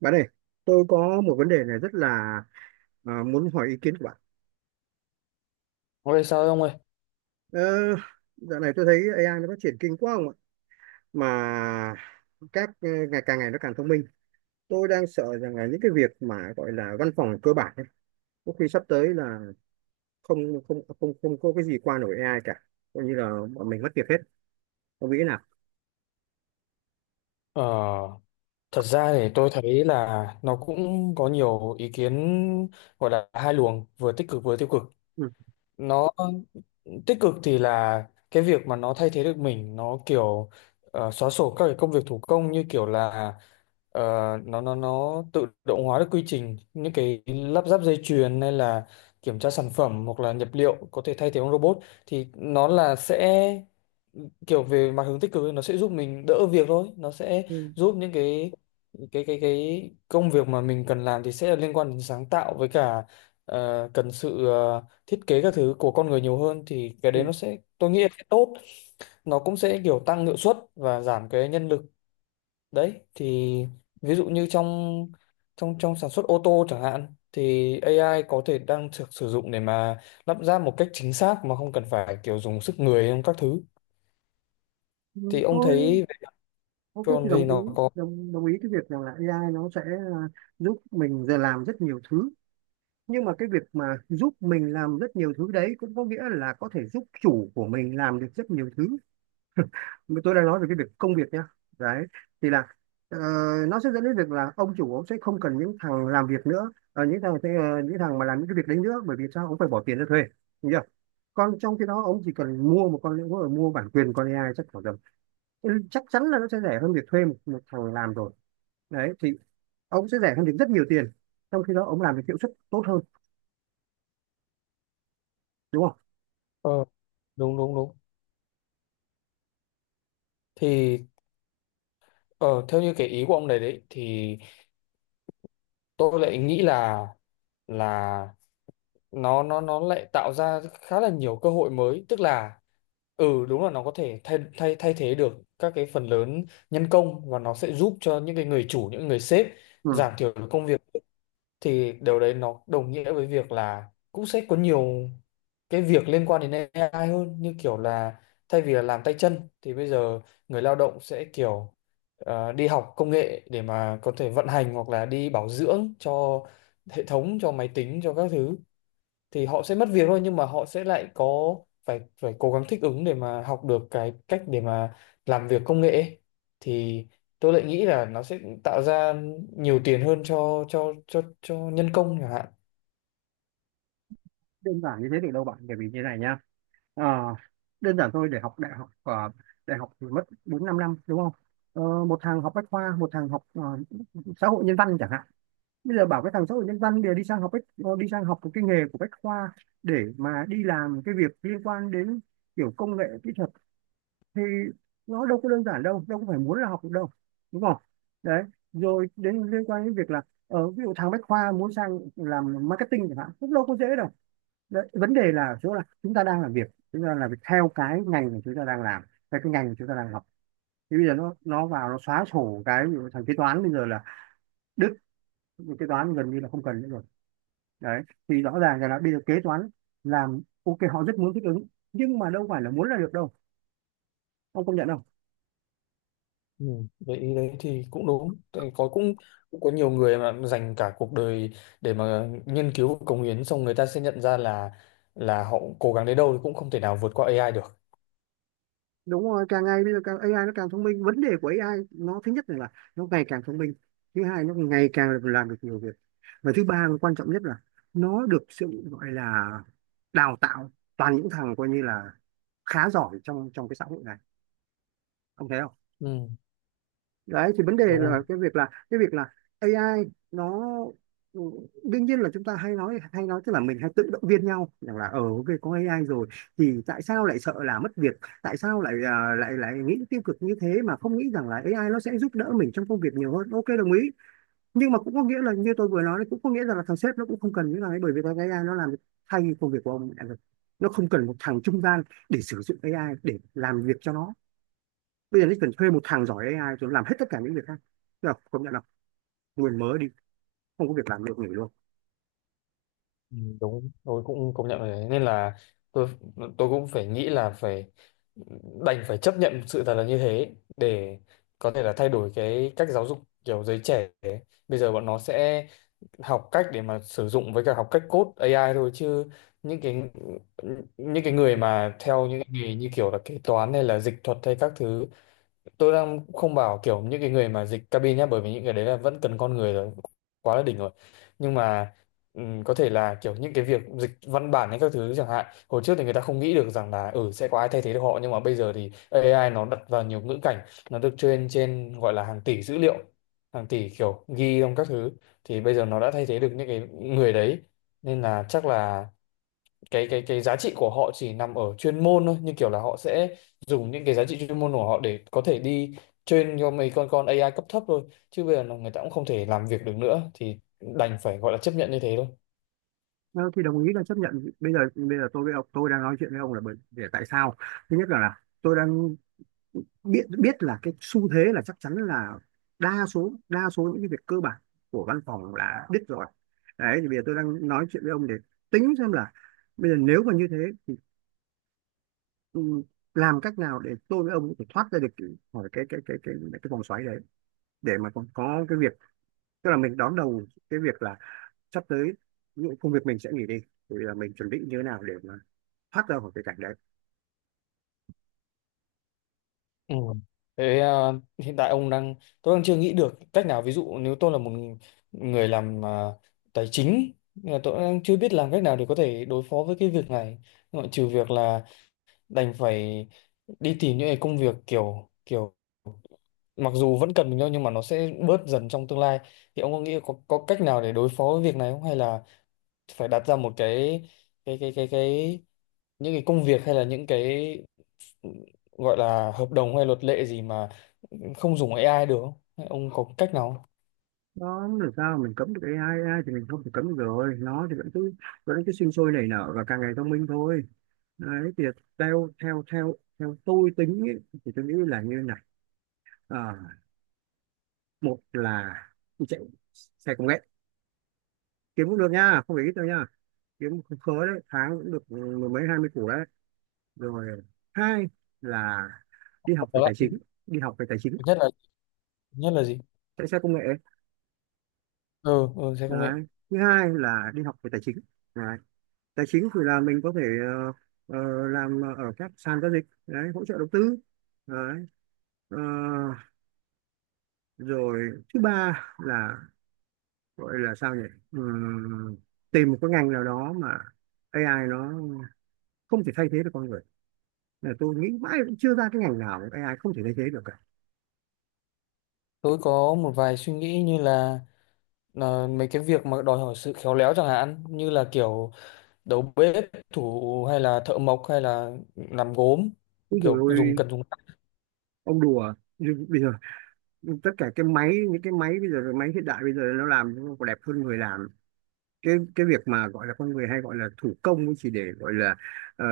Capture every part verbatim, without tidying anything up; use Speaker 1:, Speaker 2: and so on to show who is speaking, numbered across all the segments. Speaker 1: Bạn ơi, tôi có một vấn đề này rất là à, muốn hỏi ý kiến của bạn.
Speaker 2: Ôi sao ông ơi?
Speaker 1: Ờ, dạo này tôi thấy a i nó phát triển kinh quá không ạ? Mà các ờ, ngày càng ngày nó càng thông minh. Tôi đang sợ rằng là những cái việc mà gọi là văn phòng cơ bản ấy, có khi sắp tới là không không không không có cái gì qua nổi a i cả. Coi như là bọn mình mất việc hết. Ông nghĩ thế nào?
Speaker 2: Ờ, Thật ra thì tôi thấy là nó cũng có nhiều ý kiến gọi là hai luồng, vừa tích cực vừa tiêu cực.
Speaker 1: Ừ.
Speaker 2: Nó tích cực thì là cái việc mà nó thay thế được mình, nó kiểu ờ, xóa sổ các cái công việc thủ công như kiểu là Ờ, nó nó nó tự động hóa được quy trình những cái lắp ráp dây chuyền hay là kiểm tra sản phẩm hoặc là nhập liệu có thể thay thế bằng robot, thì nó là sẽ kiểu về mặt hướng tích cực ấy, nó sẽ giúp mình đỡ việc thôi, nó sẽ
Speaker 1: Ừ.
Speaker 2: giúp những cái cái cái cái công việc mà mình cần làm thì sẽ liên quan đến sáng tạo với cả ờ, cần sự ờ, thiết kế các thứ của con người nhiều hơn, thì cái đấy
Speaker 1: Ừ.
Speaker 2: nó sẽ tôi nghĩ là sẽ tốt. Nó cũng sẽ kiểu tăng hiệu suất và giảm cái nhân lực đấy. Thì ví dụ như trong trong trong sản xuất ô tô chẳng hạn thì ây ai có thể đang được sử dụng để mà lắp ráp một cách chính xác mà không cần phải kiểu dùng sức người trong các thứ,
Speaker 1: Ừ,
Speaker 2: thì ông
Speaker 1: tôi
Speaker 2: thấy
Speaker 1: ok
Speaker 2: còn
Speaker 1: thì
Speaker 2: thì
Speaker 1: đồng ý,
Speaker 2: nó có
Speaker 1: đồng đồng ý cái việc rằng là ây ai nó sẽ à, giúp mình giờ làm rất nhiều thứ, nhưng mà cái việc mà giúp mình làm rất nhiều thứ đấy cũng có nghĩa là có thể giúp chủ của mình làm được rất nhiều thứ, mà tôi đang nói về cái việc công việc nha. Đấy thì là, ờ, nó sẽ dẫn đến việc là ông chủ ông sẽ không cần những thằng làm việc nữa, ờ, những thằng sẽ- ờ, những thằng mà làm những cái việc đấy nữa, bởi vì sao ông phải bỏ tiền ra thuê? Đúng chưa? Còn trong khi đó ông chỉ cần mua một con, mua bản quyền con ây ai chắc khoảng tầm ừ, chắc chắn là nó sẽ rẻ hơn việc thuê một, một thằng làm rồi. Đấy thì ông sẽ rẻ hơn được rất nhiều tiền, trong khi đó ông làm được hiệu suất tốt hơn, đúng không?
Speaker 2: ờ, đúng đúng đúng. Thì ờ, theo như cái ý của ông này đấy thì tôi lại nghĩ là là nó nó nó lại tạo ra khá là nhiều cơ hội mới, tức là ừ đúng là nó có thể thay thay thay thế được các cái phần lớn nhân công, và nó sẽ giúp cho những cái người chủ, những người sếp
Speaker 1: Ừ.
Speaker 2: giảm thiểu được công việc. Thì điều đấy nó đồng nghĩa với việc là cũng sẽ có nhiều cái việc liên quan đến ây ai hơn, như kiểu là thay vì là làm tay chân thì bây giờ người lao động sẽ kiểu ờ, đi học công nghệ để mà có thể vận hành hoặc là đi bảo dưỡng cho hệ thống, cho máy tính, cho các thứ. Thì họ sẽ mất việc thôi, nhưng mà họ sẽ lại có phải phải cố gắng thích ứng để mà học được cái cách để mà làm việc công nghệ ấy. Thì tôi lại nghĩ là nó sẽ tạo ra nhiều tiền hơn cho cho cho cho nhân công chẳng hạn.
Speaker 1: Đơn giản như thế được đâu bạn, bởi vì như này nhá. Ờ, đơn giản thôi, để học đại học ờ, đại học thì mất bốn năm năm, đúng không? Ờ, một thằng học bách khoa, một thằng học ờ, xã hội nhân văn chẳng hạn, bây giờ bảo cái thằng xã hội nhân văn để đi sang học bách ờ, đi sang học một cái nghề của bách khoa để mà đi làm cái việc liên quan đến kiểu công nghệ kỹ thuật, thì nó đâu có đơn giản đâu, đâu có phải muốn là học được đâu, đúng không? Đấy. Rồi đến liên quan đến việc là ở ví dụ thằng bách khoa muốn sang làm marketing chẳng hạn cũng đâu có dễ đâu. Đấy, vấn đề là ở chỗ là chúng ta đang làm việc, chúng ta làm việc theo cái ngành mà chúng ta đang làm, theo cái ngành mà chúng ta đang học. Thì bây giờ nó nó vào nó xóa sổ cái ví dụ thằng kế toán bây giờ là đứt, kế toán gần như là không cần nữa rồi. Đấy thì rõ ràng là bây giờ kế toán làm ok, họ rất muốn thích ứng nhưng mà đâu phải là muốn là được đâu, ông công nhận không?
Speaker 2: Ừ, vậy ý đấy thì cũng đúng. Tại có cũng cũng có nhiều người mà dành cả cuộc đời để mà nghiên cứu và cống hiến, xong người ta sẽ nhận ra là là họ cố gắng đến đâu thì cũng không thể nào vượt qua ây ai được.
Speaker 1: Đúng rồi, càng ngày bây giờ càng a i nó càng thông minh. Vấn đề của a i nó thứ nhất là nó ngày càng thông minh, thứ hai nó ngày càng làm được nhiều việc, và thứ ba quan trọng nhất là nó được sự gọi là đào tạo toàn những thằng coi như là khá giỏi trong trong cái xã hội này, ông thấy không?
Speaker 2: Ừ,
Speaker 1: Đấy thì vấn đề
Speaker 2: đúng rồi.
Speaker 1: là cái việc là cái việc là a i nó ừ, đương nhiên là chúng ta hay nói hay nói tức là mình hay tự động viên nhau rằng là ờ ok có ây ai rồi thì tại sao lại sợ là mất việc, tại sao lại à, lại lại nghĩ tiêu cực như thế mà không nghĩ rằng là a i nó sẽ giúp đỡ mình trong công việc nhiều hơn, ok đồng ý. Nhưng mà cũng có nghĩa là như tôi vừa nói đấy, cũng có nghĩa rằng là thằng sếp nó cũng không cần những thằng ấy, bởi vì thằng ây ai nó làm thay công việc của ông đã được. Nó không cần một thằng trung gian để sử dụng a i để làm việc cho nó, bây giờ nó cần thuê một thằng giỏi ây ai rồi làm hết tất cả những việc khác, được công nhận là nguồn mới đi, không có việc làm được nghỉ luôn.
Speaker 2: Ừ, đúng, tôi cũng công nhận rồi đấy, nên là tôi tôi cũng phải nghĩ là phải đành phải chấp nhận sự thật là như thế để có thể là thay đổi cái cách giáo dục kiểu giới trẻ ấy. Bây giờ bọn nó sẽ học cách để mà sử dụng với cả học cách code ây ai thôi, chứ những cái những cái người mà theo những cái nghề như kiểu là kế toán hay là dịch thuật hay các thứ, tôi đang không bảo kiểu những cái người mà dịch cabin nhá, bởi vì những cái đấy là vẫn cần con người rồi, quá là đỉnh rồi. Nhưng mà ừm, có thể là kiểu những cái việc dịch văn bản hay các thứ chẳng hạn, hồi trước thì người ta không nghĩ được rằng là ừ sẽ có ai thay thế được họ, nhưng mà bây giờ thì ây ai nó đặt vào nhiều ngữ cảnh, nó được train trên gọi là hàng tỷ dữ liệu, hàng tỷ kiểu ghi trong các thứ, thì bây giờ nó đã thay thế được những cái người đấy. Nên là chắc là cái cái cái giá trị của họ chỉ nằm ở chuyên môn thôi, như kiểu là họ sẽ dùng những cái giá trị chuyên môn của họ để có thể đi train cho mấy con con ây ai cấp thấp thôi, chứ bây giờ là người ta cũng không thể làm việc được nữa thì đành phải gọi là chấp nhận như thế thôi.
Speaker 1: Ờ, thì đồng ý là chấp nhận. Bây giờ bây giờ tôi với ông, tôi đang nói chuyện với ông là bởi để tại sao? Thứ nhất là, là tôi đang biết biết là cái xu thế là chắc chắn là đa số, đa số những cái việc cơ bản của văn phòng là biết rồi. Đấy thì bây giờ tôi đang nói chuyện với ông để tính xem là bây giờ nếu mà như thế thì ừ, làm cách nào để tôi với ông có thể thoát ra được cái- khỏi cái cái cái cái cái vòng xoáy đấy để mà còn có cái việc, tức là mình đón đầu cái việc là sắp tới những công việc mình sẽ nghỉ đi thì là mình chuẩn bị như thế nào để mà thoát ra khỏi cái cảnh đấy.
Speaker 2: Ừ. Thế à, hiện tại ông đang tôi đang chưa nghĩ được cách nào. Ví dụ nếu tôi là một người làm à, tài chính, à, tôi đang chưa biết làm cách nào để có thể đối phó với cái việc này, ngoại trừ việc là đành phải đi tìm những cái công việc kiểu kiểu mặc dù vẫn cần mình thôi nhưng mà nó sẽ bớt dần trong tương lai. Thì ông có nghĩ có có cách nào để đối phó với việc này không, hay là phải đặt ra một cái cái cái cái cái những cái công việc hay là những cái gọi là hợp đồng hay luật lệ gì mà không dùng ây ai được không? Hay ông có cách nào không?
Speaker 1: Nó làm sao mà mình cấm được a i? a i thì mình không thể cấm được rồi, nó thì vẫn cứ vẫn cứ sinh sôi nảy nở và càng ngày thông minh thôi. Đấy thì theo theo theo theo tôi tính ấy, thì tôi nghĩ là như này. Ờ, một là chạy xe công nghệ, kiếm cũng được nha, không phải ít đâu nha, kiếm không khớ đấy, tháng cũng được mười mấy hai mươi củ đấy. Rồi hai là đi học
Speaker 2: Có
Speaker 1: về
Speaker 2: lại
Speaker 1: tài chính. Đi học về tài chính.
Speaker 2: nhất là nhất là gì?
Speaker 1: Chạy xe công nghệ.
Speaker 2: Ừ, ừ sẽ công nghệ.
Speaker 1: Đấy thứ hai là đi học về tài chính. Đấy, tài chính thì là mình có thể ờ, ờ, làm ở các sàn giao dịch đấy, hỗ trợ đầu tư. Đấy. Ờ, rồi thứ ba là gọi là sao nhỉ? Ừm, tìm một cái ngành nào đó mà a i nó không thể thay thế được con người, là tôi nghĩ mãi cũng chưa ra cái ngành nào mà a i không thể thay thế được cả.
Speaker 2: Tôi có một vài suy nghĩ như là là mấy cái việc mà đòi hỏi sự khéo léo chẳng hạn như là kiểu đầu bếp, thủ hay là thợ mộc hay là làm gốm,
Speaker 1: Úi dồi
Speaker 2: kiểu
Speaker 1: ôi,
Speaker 2: dùng cần dùng
Speaker 1: ông đùa. Nhưng bây giờ tất cả cái máy, những cái máy bây giờ, cái máy hiện đại bây giờ nó làm nó còn đẹp hơn người làm. cái cái việc mà gọi là con người hay gọi là thủ công ấy chỉ để gọi là ờ,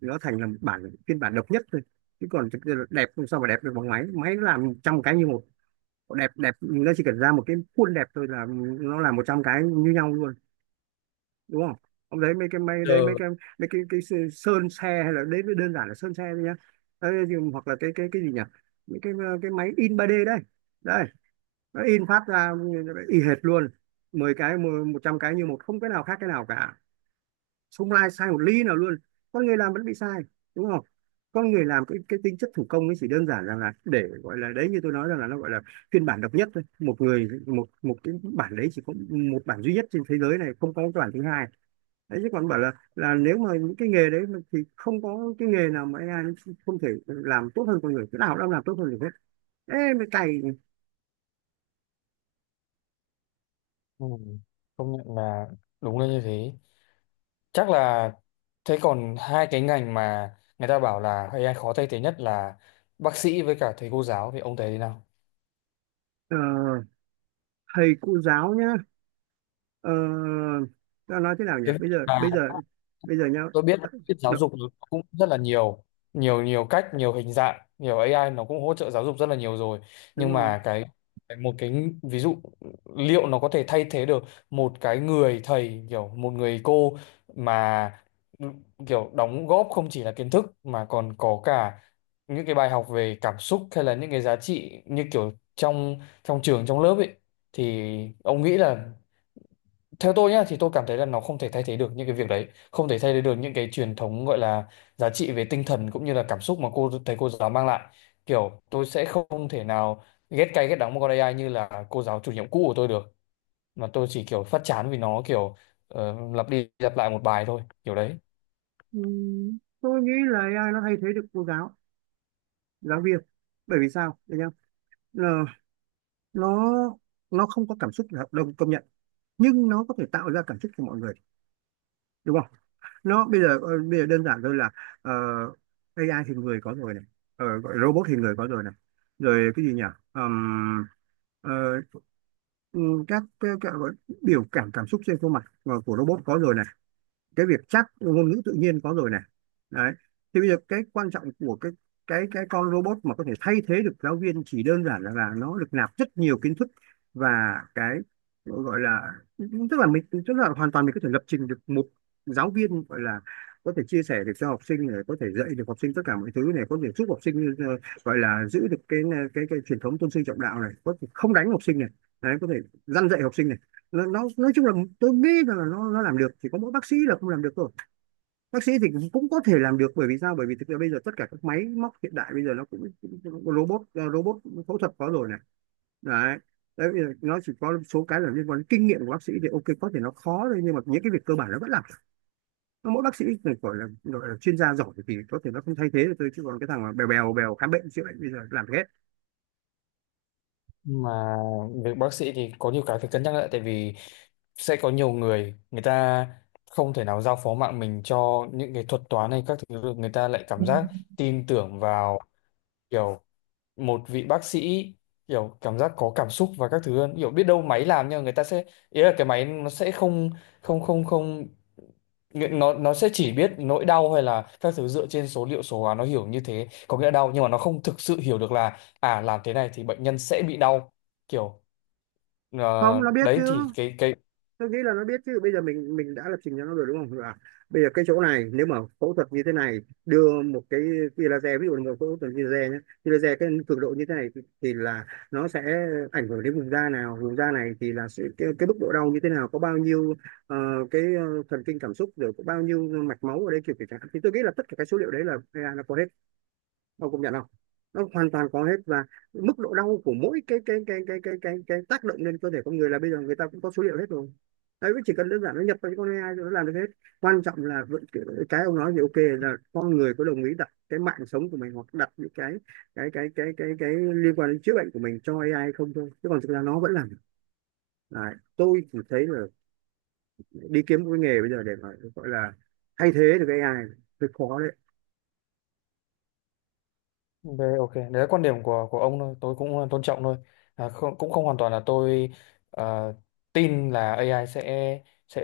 Speaker 1: nó thành là một bản phiên bản độc nhất thôi, chứ còn thực ra là đẹp không sao mà đẹp được bằng máy, máy nó làm trăm cái như một. Đẹp đẹp nó chỉ cần ra một cái khuôn đẹp thôi là nó làm một trăm cái như nhau luôn, đúng không? Ông đấy mấy cái máy đấy, mấy
Speaker 2: giờ.
Speaker 1: cái, mấy cái cái sơ- sơn xe hay là đấy mới đơn giản là sơn xe thôi nhá. Đấy, thì- hoặc là cái cái cái gì nhỉ? Mấy cái ờ, cái máy in ba đê đây, đây nó in phát ra y hệt luôn. Mười cái một trăm cái như một, không cái nào khác cái nào cả, không ai sai một ly nào luôn. Con người làm vẫn bị sai, đúng không? Con người làm cái cái tính chất thủ công ấy chỉ đơn giản rằng là để gọi là đấy, như tôi nói rằng là nó gọi là phiên bản độc nhất thôi, một người một, một cái bản đấy chỉ có một bản duy nhất trên thế giới này, không có cái bản thứ hai. Đấy chứ còn bảo là là nếu mà những cái nghề đấy mà thì không có cái nghề nào mà a i nó không thể làm tốt hơn con người, cái nào cũng làm tốt hơn được hết. Ê mấy cày.
Speaker 2: Ừ, công nhận là đúng là như thế. Chắc là thế còn hai cái ngành mà người ta bảo là ây ai khó thay thế nhất là bác sĩ với cả thầy cô giáo, thì ông thấy thế nào?
Speaker 1: ờ, thầy cô giáo nhá. ờ, ta nói thế nào nhỉ,
Speaker 2: Thế
Speaker 1: bây giờ
Speaker 2: à.
Speaker 1: bây giờ bây giờ nhá.
Speaker 2: Tôi biết biết giáo dục nó cũng rất là nhiều, nhiều nhiều cách, nhiều hình dạng, nhiều ây ai nó cũng hỗ trợ giáo dục rất là nhiều rồi.
Speaker 1: Đúng
Speaker 2: Nhưng
Speaker 1: rồi.
Speaker 2: mà cái cái một cái ví dụ liệu nó có thể thay thế được một cái người thầy kiểu một người cô mà kiểu đóng góp không chỉ là kiến thức mà còn có cả những cái bài học về cảm xúc hay là những cái giá trị như kiểu trong trong trường trong lớp ấy, thì ông nghĩ là theo tôi nhá thì tôi cảm thấy là nó không thể thay thế được những cái việc đấy, không thể thay thế được những cái truyền thống gọi là giá trị về tinh thần cũng như là cảm xúc mà cô thầy cô giáo mang lại. Kiểu tôi sẽ không thể nào ghét cay ghét đắng một con ây ai như là cô giáo chủ nhiệm cũ của tôi được, mà tôi chỉ kiểu phát chán vì nó kiểu ờ, lặp đi lặp lại một bài thôi kiểu đấy.
Speaker 1: Ừ, tôi nghĩ là a i nó thay thế được cô giáo giáo viên, bởi vì sao để nhá. Ờ, nó nó không có cảm xúc là đồng công nhận, nhưng nó có thể tạo ra cảm xúc cho mọi người, đúng không? Nó bây giờ ờ, bây giờ đơn giản thôi là ờ, a i thì người có rồi này, ờ, gọi robot thì người có rồi này. Rồi cái gì nhỉ? Ờm, ờ, ừ, các, các, các gọi- biểu cảm cảm xúc trên khuôn mặt ờ, của robot có rồi này. Cái việc chắc ngôn ngữ tự nhiên có rồi này. Đấy thì bây giờ cái quan trọng của cái cái cái con robot mà có thể thay thế được giáo viên chỉ đơn giản là, là nó được nạp rất nhiều kiến thức, và cái gọi là tức là mình, tức là hoàn toàn mình có thể lập trình được một giáo viên gọi là có thể chia sẻ được cho học sinh này, có thể dạy được học sinh tất cả mọi thứ này, có thể giúp học sinh ờ, gọi là giữ được cái cái cái truyền thống tôn sư trọng đạo này, có thể không đánh học sinh này. Đấy có thể răn dạy học sinh này. nó, nó nói chung là tôi nghĩ rằng là nó nó làm được, chỉ có mỗi bác sĩ là không làm được thôi. Bác sĩ thì cũng, cũng có thể làm được, bởi vì sao, bởi vì thực ra bây giờ tất cả các máy móc hiện đại bây giờ nó cũng, cũng robot ờ, robot phẫu thuật có rồi này. Đấy. Đấy. Nó chỉ có số cái là liên quan đến kinh nghiệm của bác sĩ thì ok có thể nó khó thôi, nhưng mà những cái việc cơ bản nó vẫn làm. Mỗi bác sĩ này gọi là gọi là chuyên gia giỏi thì có thể nó không thay thế được tôi, chứ còn cái thằng mà bèo bèo bèo khám bệnh chữa bệnh bây giờ làm được hết.
Speaker 2: Mà việc bác sĩ thì có nhiều cái phải cân nhắc lại, tại vì sẽ có nhiều người người ta không thể nào giao phó mạng mình cho những cái thuật toán hay các thứ được, người ta lại cảm giác tin tưởng vào kiểu một vị bác sĩ kiểu cảm giác có cảm xúc và các thứ hơn, kiểu biết đâu máy làm nhưng mà người ta sẽ ý là cái máy nó sẽ không không không không nghĩa- nó nó sẽ chỉ biết nỗi đau hay là các thứ dựa trên số liệu số hóa, nó hiểu như thế có nghĩa là đau, nhưng mà nó không thực sự hiểu được là à làm thế này thì bệnh nhân sẽ bị đau, kiểu
Speaker 1: Không,
Speaker 2: ờ,
Speaker 1: nó biết
Speaker 2: đấy thì
Speaker 1: chứ,
Speaker 2: cái cái
Speaker 1: tôi nghĩ là nó biết chứ. Bây giờ mình mình đã lập trình cho nó rồi đúng không, là bây giờ cái chỗ này nếu mà phẫu thuật như thế này, đưa một cái tia laser, ví dụ là một phẫu thuật tia laser nhé, tia laser cái cường độ như thế này thì, thì là nó sẽ ảnh hưởng đến vùng da nào, vùng da này thì là sự, cái, cái mức độ đau như thế nào, có bao nhiêu ờ, cái ờ, thần kinh cảm xúc, rồi có bao nhiêu mạch máu ở đây kiểu kiểu chẳng hạn. Thì tôi nghĩ là tất cả cái số liệu đấy là ây ai nó có hết, ông công nhận không? Nó hoàn toàn có hết, và mức độ đau của mỗi cái cái cái cái cái cái, cái tác động lên cơ thể con người là bây giờ người ta cũng có số liệu hết rồi. Đấy chỉ cần đơn giản nó nhập vào cái con a i rồi nó làm được hết. Quan trọng là vẫn cái ông nói thì ok là con người có đồng ý đặt cái mạng sống của mình hoặc đặt những cái cái cái cái cái cái, liên quan đến chữa bệnh của mình cho a i không thôi, chứ còn thực ra nó vẫn làm được. Đấy. Tôi chỉ thấy là đi kiếm một cái nghề bây giờ để mà gọi là thay thế được cái ây ai hơi khó đấy.
Speaker 2: đấy, ok, đấy là quan điểm của của ông thôi, tôi cũng tôn trọng thôi. À, không, cũng không hoàn toàn là tôi ờ, tin là ây ai sẽ sẽ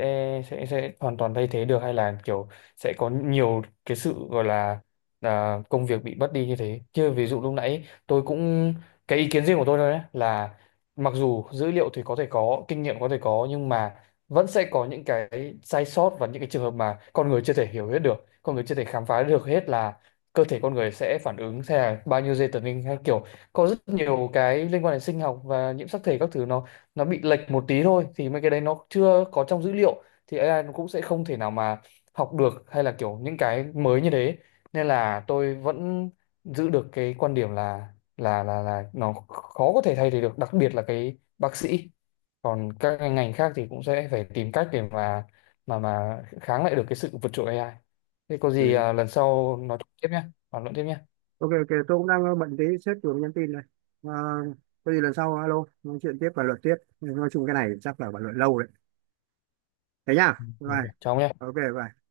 Speaker 2: sẽ sẽ hoàn toàn thay thế được hay là kiểu sẽ có nhiều cái sự gọi là à, công việc bị mất đi như thế. Chứ ví dụ lúc nãy tôi cũng cái ý kiến riêng của tôi thôi đấy là mặc dù dữ liệu thì có thể có, kinh nghiệm có thể có, nhưng mà vẫn sẽ có những cái sai sót và những cái trường hợp mà con người chưa thể hiểu hết được, con người chưa thể khám phá được hết là cơ thể con người sẽ phản ứng theo bao nhiêu dây tần linh hay kiểu có rất nhiều cái liên quan đến sinh học và nhiễm sắc thể các thứ, nó nó bị lệch một tí thôi thì mấy cái đấy nó chưa có trong dữ liệu thì ây ai nó cũng sẽ không thể nào mà học được hay là kiểu những cái mới như thế. Nên là tôi vẫn giữ được cái quan điểm là là là là nó khó có thể thay thế được, đặc biệt là cái bác sĩ. Còn các cái ngành khác thì cũng sẽ phải tìm cách để mà mà mà kháng lại được cái sự vượt trội ây ai. Thế có gì
Speaker 1: Ừ.
Speaker 2: à, lần sau nói tiếp nhé, bàn luận tiếp nhé.
Speaker 1: Ok ok, tôi cũng đang ờ, bận tí, sếp vừa nhắn tin này. À, có gì lần sau alo nói chuyện tiếp và luận tiếp. Nói chung cái này chắc là bàn luận lâu đấy. Thế nhá.
Speaker 2: Ừ,
Speaker 1: Bye.
Speaker 2: ok.
Speaker 1: Bye.
Speaker 2: Chào ông nhé.
Speaker 1: Ok bye.